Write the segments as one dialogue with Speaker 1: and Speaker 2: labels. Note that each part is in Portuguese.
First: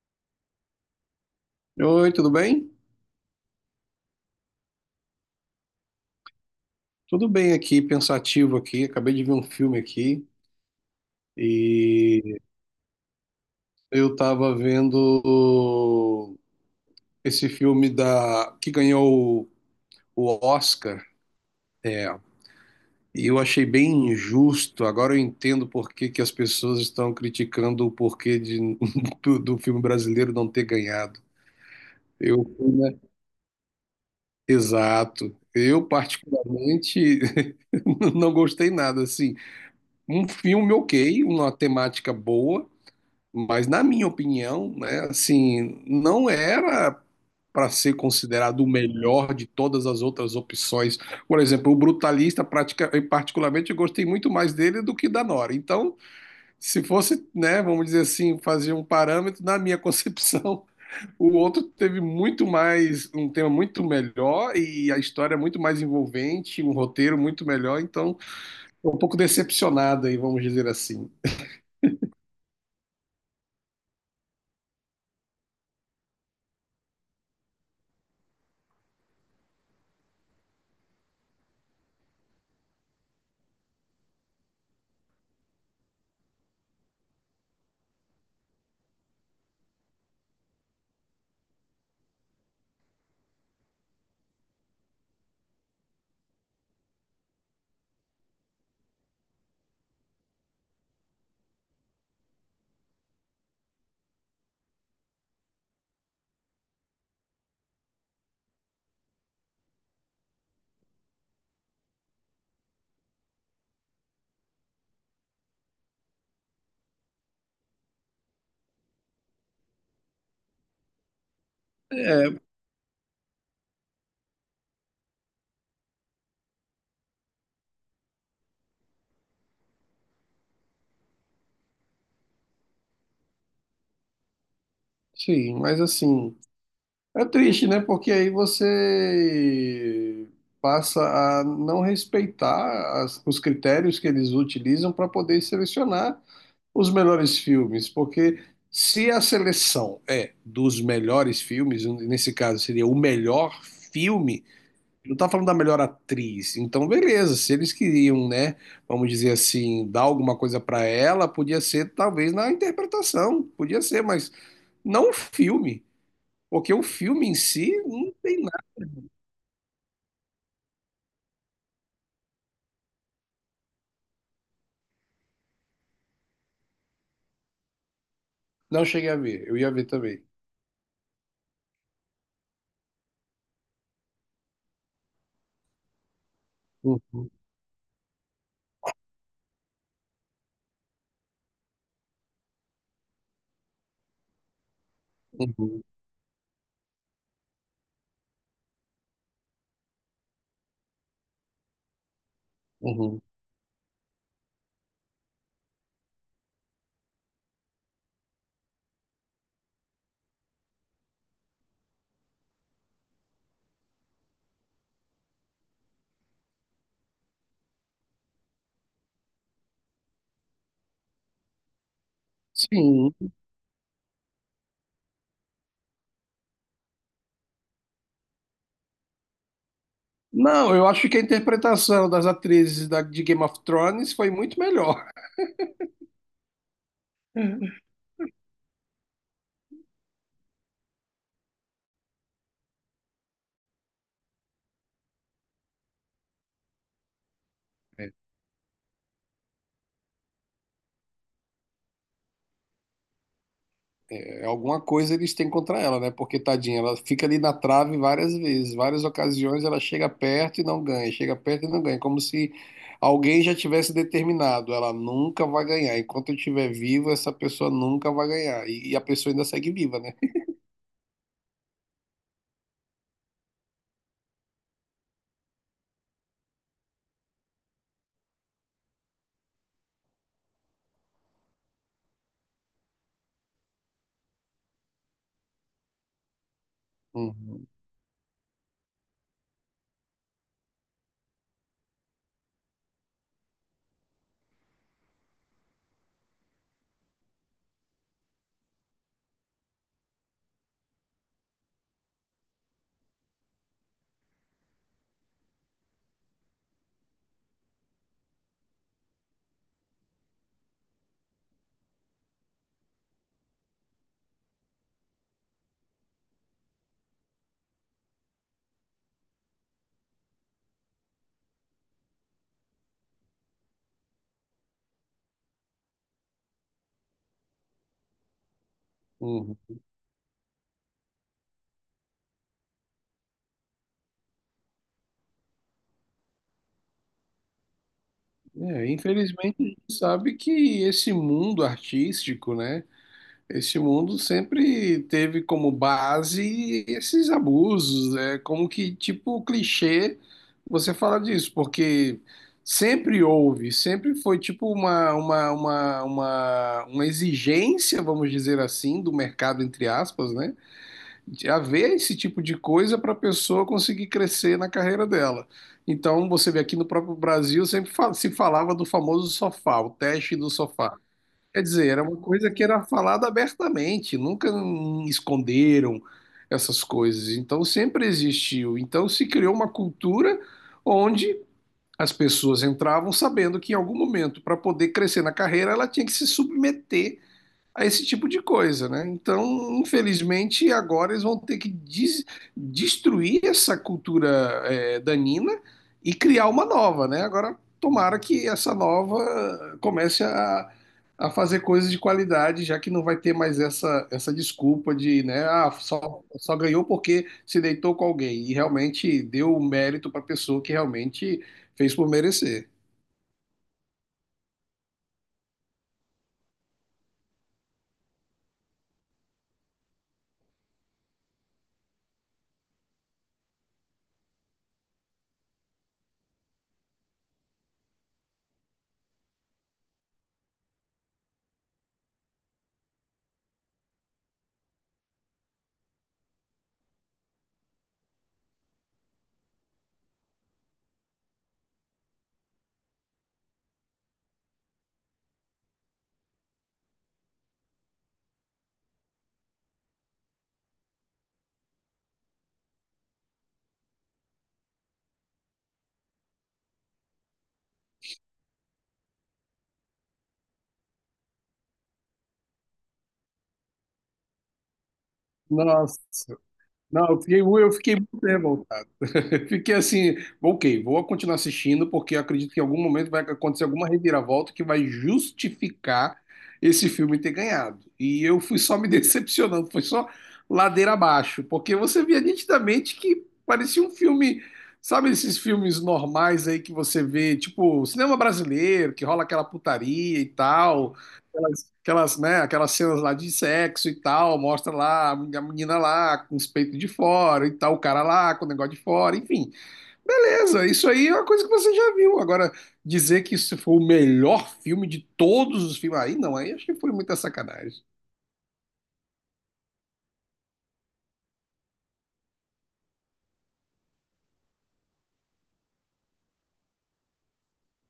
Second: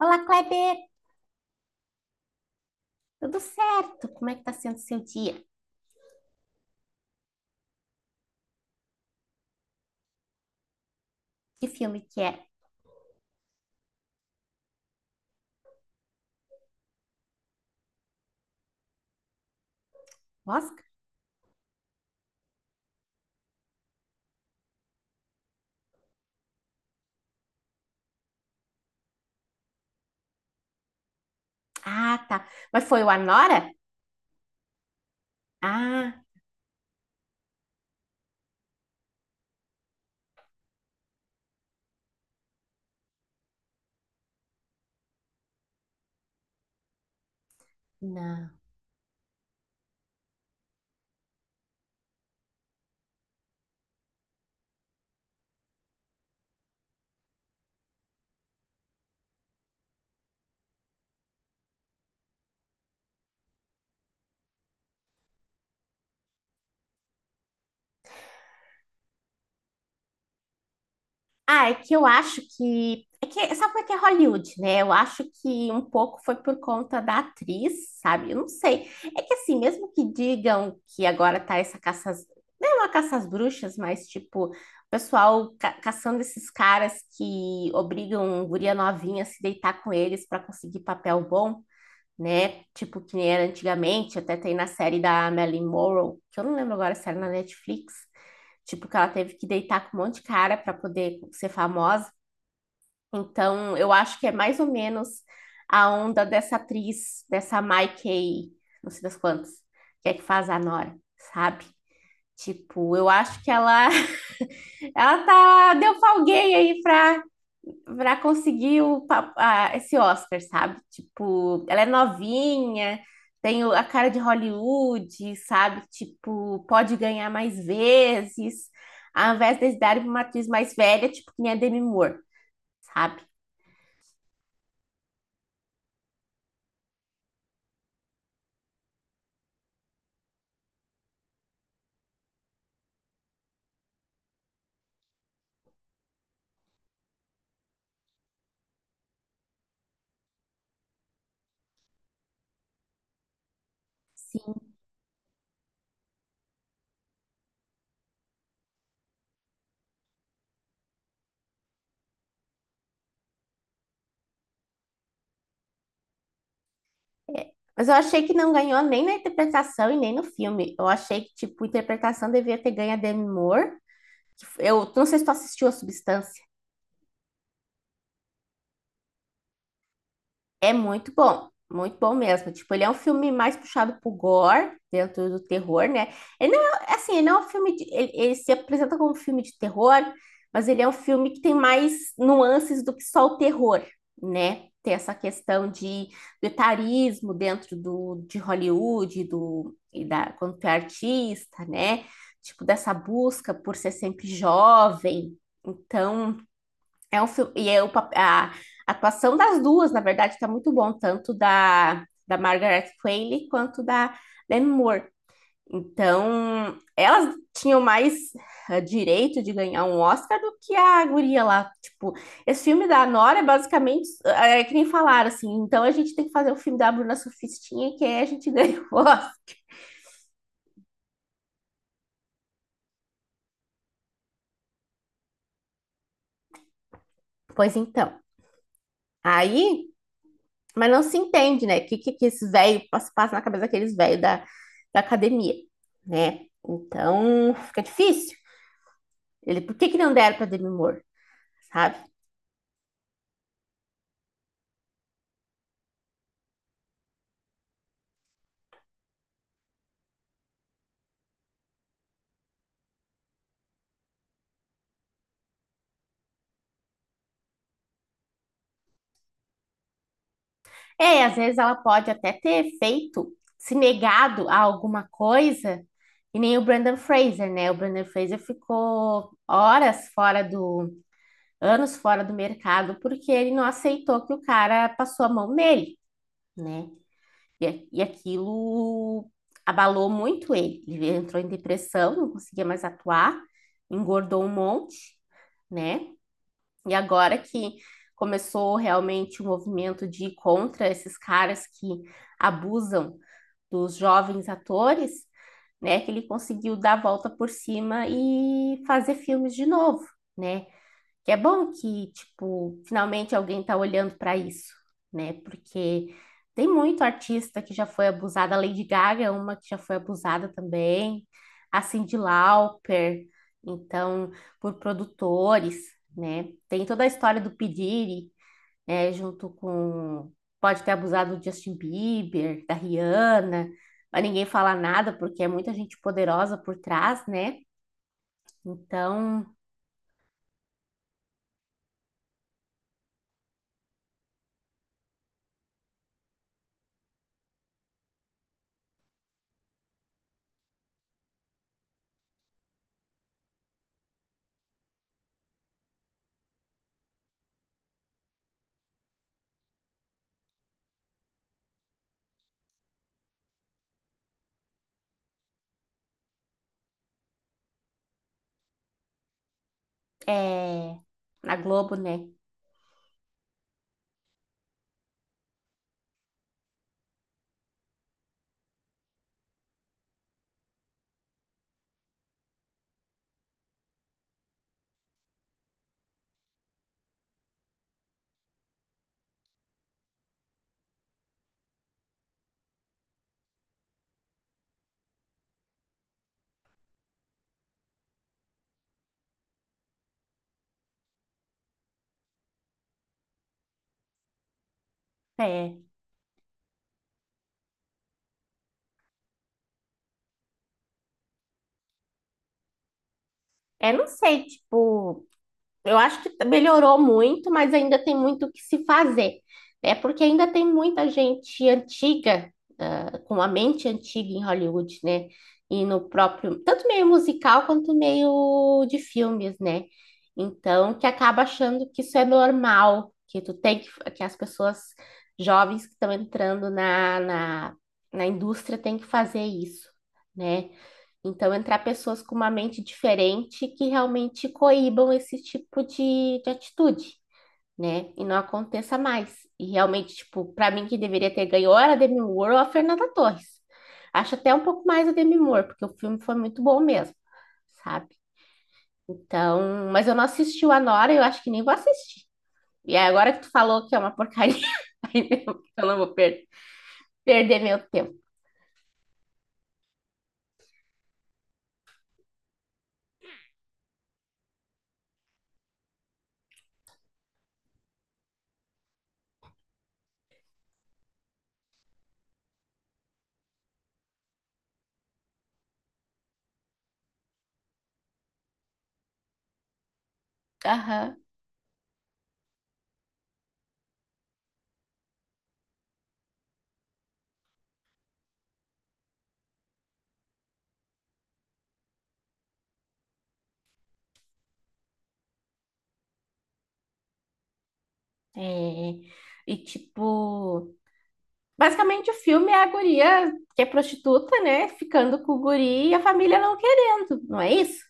Speaker 1: Olá, Kleber!
Speaker 2: Oi, tudo bem?
Speaker 1: Tudo certo? Como é que tá sendo o seu dia?
Speaker 2: Tudo bem aqui, pensativo aqui. Acabei de ver um filme aqui
Speaker 1: Que filme que é?
Speaker 2: e eu tava vendo esse filme da que ganhou o
Speaker 1: O Oscar?
Speaker 2: Oscar, é, e eu achei bem injusto. Agora eu entendo por que que as pessoas estão criticando o porquê de, do filme brasileiro não ter ganhado.
Speaker 1: Ah,
Speaker 2: Eu,
Speaker 1: tá. Mas
Speaker 2: né?
Speaker 1: foi o Anora?
Speaker 2: Exato. Eu,
Speaker 1: Ah,
Speaker 2: particularmente, não gostei nada, assim. Um filme ok, uma temática boa, mas, na minha opinião, né, assim, não era para ser
Speaker 1: não.
Speaker 2: considerado o melhor de todas as outras opções. Por exemplo, o Brutalista, eu, particularmente, eu gostei muito mais dele do que da Nora. Então, se fosse, né, vamos dizer assim, fazer um parâmetro, na minha concepção, o outro teve muito mais, um tema muito melhor e a história é muito mais envolvente, um roteiro muito melhor. Então, tô um pouco decepcionado aí, vamos dizer assim.
Speaker 1: Ah, é que eu acho que. É que, sabe como é que é Hollywood, né? Eu acho que um pouco foi por conta da atriz, sabe? Eu não sei. É que assim, mesmo que digam que agora tá essa caça. Às- Não é uma caça às bruxas, mas tipo, o pessoal caçando esses caras que obrigam guria novinha a se deitar com eles para conseguir papel bom, né? Tipo, que nem era antigamente, até tem na série da Marilyn Monroe, que eu não lembro agora se era na Netflix, tipo, que ela teve que deitar com um monte de cara para poder ser famosa. Então, eu acho que é mais ou menos a onda dessa atriz, dessa Mikey, não sei das quantas, que é que faz a Nora, sabe? Tipo, eu acho que ela, ela tá, deu pra alguém aí pra para conseguir o, esse Oscar, sabe? Tipo, ela é
Speaker 2: É,
Speaker 1: novinha, tem a cara de Hollywood, sabe? Tipo, pode ganhar mais vezes, ao invés de darem para uma atriz mais velha, tipo, que nem a Demi Moore, sabe?
Speaker 2: sim, mas assim. É triste, né? Porque aí você passa a não respeitar os critérios que eles utilizam para poder selecionar os melhores filmes. Porque se a seleção é dos melhores filmes, nesse caso seria o melhor filme,
Speaker 1: Sim.
Speaker 2: não está falando da melhor atriz. Então, beleza, se eles queriam, né, vamos dizer assim, dar alguma coisa para ela, podia ser talvez na interpretação, podia ser, mas não o filme. Porque o filme em si
Speaker 1: Mas eu
Speaker 2: não
Speaker 1: achei que
Speaker 2: tem
Speaker 1: não
Speaker 2: nada.
Speaker 1: ganhou nem na interpretação e nem no filme. Eu achei que, tipo, a interpretação devia ter ganho a Demi Moore. Eu não sei se tu assistiu a Substância.
Speaker 2: Não cheguei a ver, eu ia ver também.
Speaker 1: É muito bom mesmo. Tipo, ele é um filme mais puxado pro gore, dentro do terror, né? Ele não é, assim,
Speaker 2: Uhum,
Speaker 1: ele não é um filme de, ele se apresenta como um filme de terror, mas ele é um filme que tem mais nuances do que só o terror, né? Tem essa questão
Speaker 2: uhum,
Speaker 1: de do etarismo dentro do, de Hollywood, do, e da, quando tu é artista, né? Tipo, dessa
Speaker 2: uhum.
Speaker 1: busca por ser sempre jovem. Então, é um filme, e é o, a atuação das duas, na verdade, está muito bom, tanto da, da Margaret Qualley quanto da Demi Moore. Então, elas tinham mais direito de ganhar um Oscar do que a guria lá. Tipo, esse filme da
Speaker 2: Sim.
Speaker 1: Nora é basicamente, é que nem falaram assim, então a gente tem que fazer o filme da Bruna Surfistinha, que aí a gente ganha o Oscar.
Speaker 2: Não, eu acho que a interpretação das atrizes de Game of Thrones foi muito melhor.
Speaker 1: Pois então, aí Mas não se entende, né? O que, que esses velhos passa, passa na cabeça daqueles velhos da, da academia, né? Então fica
Speaker 2: É,
Speaker 1: difícil. Ele, por que, que não deram para Demi Moore, sabe?
Speaker 2: é, alguma coisa eles têm contra ela, né? Porque, tadinha, ela fica ali na trave várias vezes, várias ocasiões ela chega perto e não ganha, chega perto e não ganha, como se alguém já tivesse determinado, ela nunca vai ganhar. Enquanto eu estiver vivo, essa pessoa nunca vai ganhar. E a pessoa ainda segue viva, né?
Speaker 1: É, e às vezes ela pode até ter feito, se negado a alguma coisa, e nem o Brandon Fraser, né? O Brandon Fraser ficou horas fora do, anos fora do mercado, porque ele não aceitou que o cara passou a mão nele, né?
Speaker 2: Uhum,
Speaker 1: E, e aquilo abalou muito ele. Ele entrou em depressão, não conseguia mais atuar, engordou um monte, né? E agora que começou realmente o movimento de ir contra esses caras que abusam dos jovens atores, né? Que ele conseguiu dar a volta por cima e fazer filmes de novo, né? Que é bom que, tipo, finalmente alguém tá olhando para isso, né? Porque tem muito artista que já foi abusada. A Lady Gaga é uma que já foi abusada também. A Cyndi Lauper. Então, por produtores, né? Tem toda a história do P. Diddy, né? Junto
Speaker 2: uhum.
Speaker 1: com... Pode ter abusado do Justin Bieber, da Rihanna. Mas ninguém fala nada porque é muita gente poderosa por trás, né?
Speaker 2: É,
Speaker 1: Então,
Speaker 2: infelizmente, a gente sabe que esse mundo artístico, né? Esse mundo sempre teve como base esses abusos, é como que tipo clichê você fala disso, porque sempre houve, sempre foi tipo uma exigência, vamos dizer assim, do mercado, entre aspas, né? De haver esse tipo de coisa para a pessoa conseguir crescer na carreira dela. Então, você vê aqui no próprio Brasil, sempre se falava do famoso sofá, o teste do sofá.
Speaker 1: é... Na
Speaker 2: Quer dizer,
Speaker 1: Globo,
Speaker 2: era uma
Speaker 1: né?
Speaker 2: coisa que era falada abertamente, nunca esconderam essas coisas. Então, sempre existiu. Então, se criou uma cultura onde as pessoas entravam sabendo que em algum momento, para poder crescer na carreira, ela tinha que se submeter a esse tipo de coisa, né? Então, infelizmente, agora eles vão ter que destruir essa cultura é, danina e criar uma nova, né? Agora, tomara que essa nova comece a fazer coisas de qualidade, já que não vai ter mais essa desculpa de, né? Ah,
Speaker 1: É,
Speaker 2: só ganhou porque se deitou com alguém e realmente deu o mérito para a pessoa que realmente fez por merecer.
Speaker 1: é, não sei, tipo, eu acho que melhorou muito, mas ainda tem muito o que se fazer. É porque ainda tem muita gente antiga, ah, com a mente antiga em Hollywood, né? E no próprio, tanto meio musical quanto meio de filmes, né? Então, que acaba achando que isso é normal, que tu tem que as pessoas jovens que estão entrando na, na, na indústria têm que fazer isso, né? Então, entrar pessoas com uma mente diferente que realmente coíbam esse tipo de atitude, né? E não aconteça mais. E realmente, tipo, para mim que deveria ter ganho ou era a Demi Moore ou a Fernanda Torres. Acho até um pouco mais a Demi Moore, porque o filme foi muito bom mesmo, sabe? Então, mas eu não assisti o Anora, e eu acho que nem vou assistir. E aí, agora que tu falou que é uma porcaria, eu não
Speaker 2: Nossa,
Speaker 1: vou
Speaker 2: não, eu fiquei,
Speaker 1: perder
Speaker 2: eu
Speaker 1: meu
Speaker 2: fiquei
Speaker 1: tempo.
Speaker 2: muito revoltado. Fiquei assim, ok, vou continuar assistindo, porque eu acredito que em algum momento vai acontecer alguma reviravolta que vai justificar esse filme ter ganhado. E eu fui só me decepcionando, foi só ladeira abaixo, porque você via nitidamente que parecia um filme, sabe esses filmes normais aí que você vê, tipo, cinema brasileiro, que rola aquela putaria e tal.
Speaker 1: Aham.
Speaker 2: Aquelas, né, aquelas cenas lá de sexo e tal, mostra lá a menina lá com os peitos de fora e tal, o cara lá com o negócio de fora, enfim. Beleza, isso aí é uma coisa que você já viu. Agora, dizer que isso foi o melhor filme de todos os filmes, aí não, aí acho que foi muita sacanagem.
Speaker 1: É. E tipo, basicamente, o filme é a guria que é prostituta, né? Ficando com o guri e a família não querendo, não é isso?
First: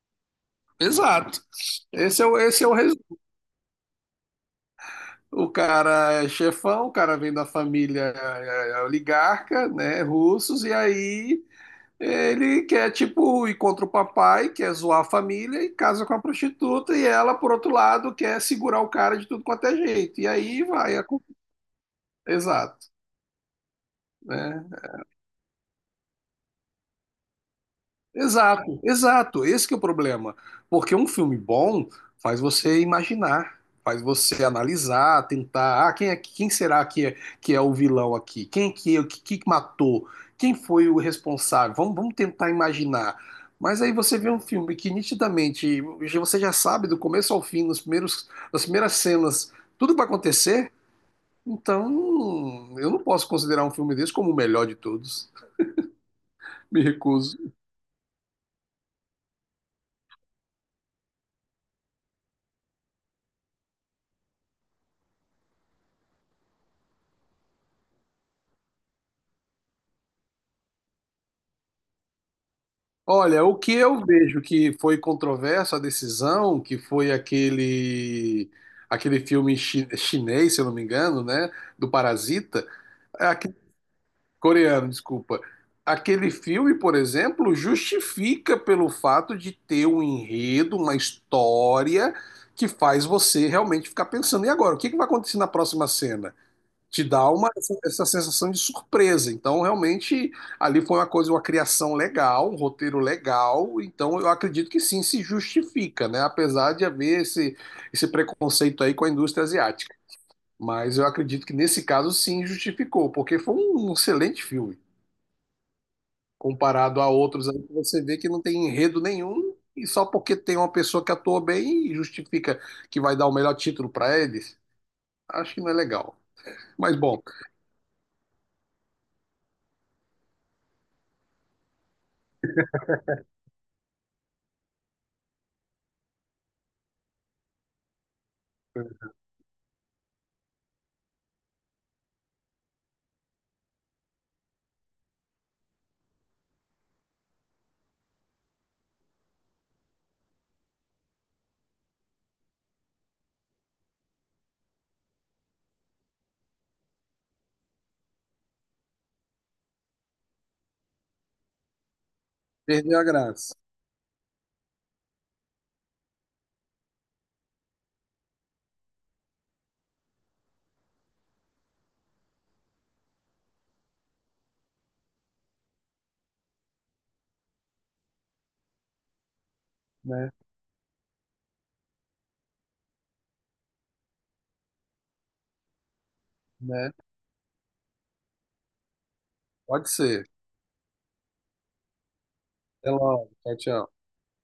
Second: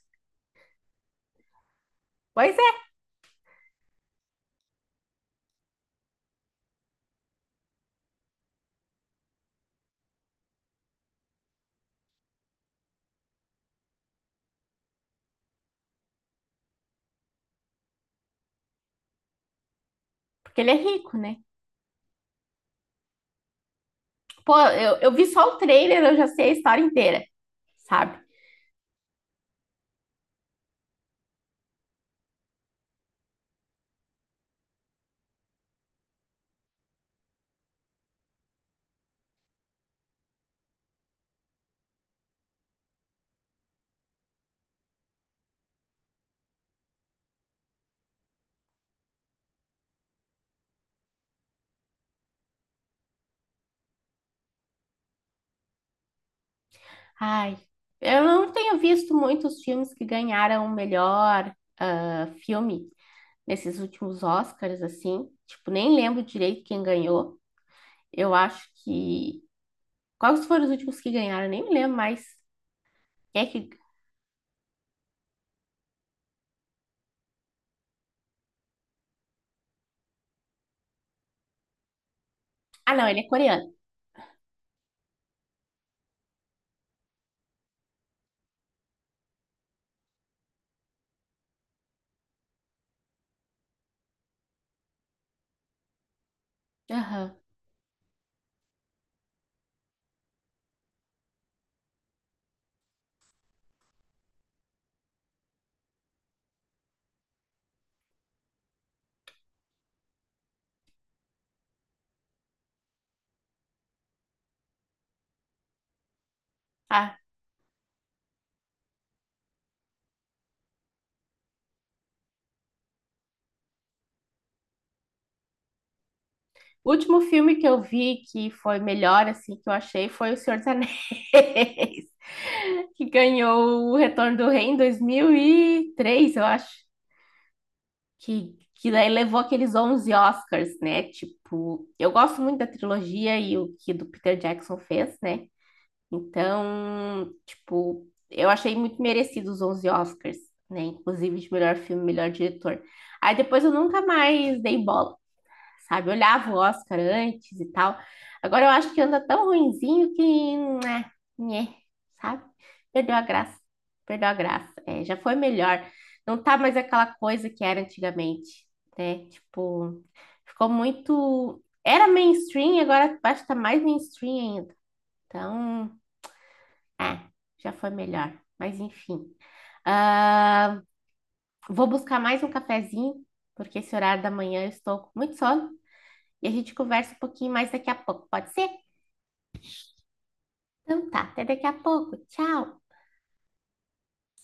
Speaker 2: Exato. Esse é o,
Speaker 1: Pois
Speaker 2: esse é
Speaker 1: é,
Speaker 2: o resultado. O cara é chefão, o cara vem da família é oligarca, né, russos, e aí ele quer, tipo, ir contra o papai, quer zoar a família e casa com a prostituta, e ela, por outro lado, quer segurar o cara de tudo quanto é jeito. E
Speaker 1: porque
Speaker 2: aí
Speaker 1: ele é
Speaker 2: vai. A
Speaker 1: rico, né?
Speaker 2: Exato.
Speaker 1: Pô,
Speaker 2: Né?
Speaker 1: eu vi só o trailer, eu já sei a história inteira, sabe?
Speaker 2: Exato, exato. Esse que é o problema. Porque um filme bom faz você imaginar, faz você analisar, tentar, ah, quem é, quem será que é o vilão aqui? Quem que, o que, que matou? Quem foi o responsável? Vamos tentar imaginar. Mas aí você vê um filme que nitidamente você já sabe do começo ao fim, nos primeiros, nas primeiras cenas, tudo vai acontecer. Então, eu não posso considerar um filme desse como o melhor de todos. Me recuso.
Speaker 1: Ai, eu não tenho visto muitos filmes que ganharam o melhor filme nesses últimos Oscars, assim. Tipo, nem lembro direito quem ganhou. Eu acho que. Quais foram os últimos que ganharam? Eu Nem me lembro mais. Quem
Speaker 2: Olha,
Speaker 1: é
Speaker 2: o
Speaker 1: que.
Speaker 2: que eu vejo que foi controverso a decisão, que foi aquele filme chinês, se eu não me engano, né, do Parasita,
Speaker 1: Ah, não, ele é
Speaker 2: aque-
Speaker 1: coreano.
Speaker 2: coreano, desculpa. Aquele filme, por exemplo, justifica pelo fato de ter um enredo, uma história que faz você realmente ficar pensando, e agora, o que que vai acontecer na próxima cena? Te dá
Speaker 1: Aham.
Speaker 2: uma, essa sensação de surpresa. Então, realmente, ali foi uma coisa, uma criação legal, um roteiro legal. Então, eu acredito que sim, se justifica, né? Apesar de haver esse preconceito aí com a indústria asiática. Mas eu acredito que nesse caso, sim, justificou, porque foi um excelente filme. Comparado a
Speaker 1: Ah,
Speaker 2: outros aí, que você vê que não tem enredo nenhum e só porque tem uma pessoa que atua bem e justifica que vai dar o melhor título para eles. Acho que não é legal.
Speaker 1: o
Speaker 2: Mas, bom,
Speaker 1: último filme que eu vi que foi melhor, assim, que eu achei foi O Senhor dos Anéis, que ganhou o Retorno do Rei em 2003 eu acho, que daí levou aqueles 11 Oscars, né? Tipo, eu gosto muito da trilogia e o que do Peter Jackson fez, né? Então, tipo, eu achei muito merecido os 11 Oscars, né? Inclusive de melhor filme, melhor diretor. Aí depois eu nunca mais dei bola, sabe? Olhava o Oscar antes e tal. Agora eu acho que anda tão ruinzinho que, né, né, sabe?
Speaker 2: perdeu a
Speaker 1: Perdeu a
Speaker 2: graça.
Speaker 1: graça, perdeu a graça. É, já foi melhor. Não tá mais aquela coisa que era antigamente, né? Tipo, ficou muito. Era mainstream, agora acho que tá mais mainstream ainda. Então, é, já foi melhor. Mas enfim.
Speaker 2: Né?
Speaker 1: Ah, vou buscar mais um cafezinho, porque esse horário da manhã eu estou com muito sono. E a gente
Speaker 2: Né?
Speaker 1: conversa um pouquinho mais daqui a pouco, pode ser?
Speaker 2: Pode ser.
Speaker 1: Então tá, até daqui a pouco. Tchau!
Speaker 2: Até logo. Tchau, tchau.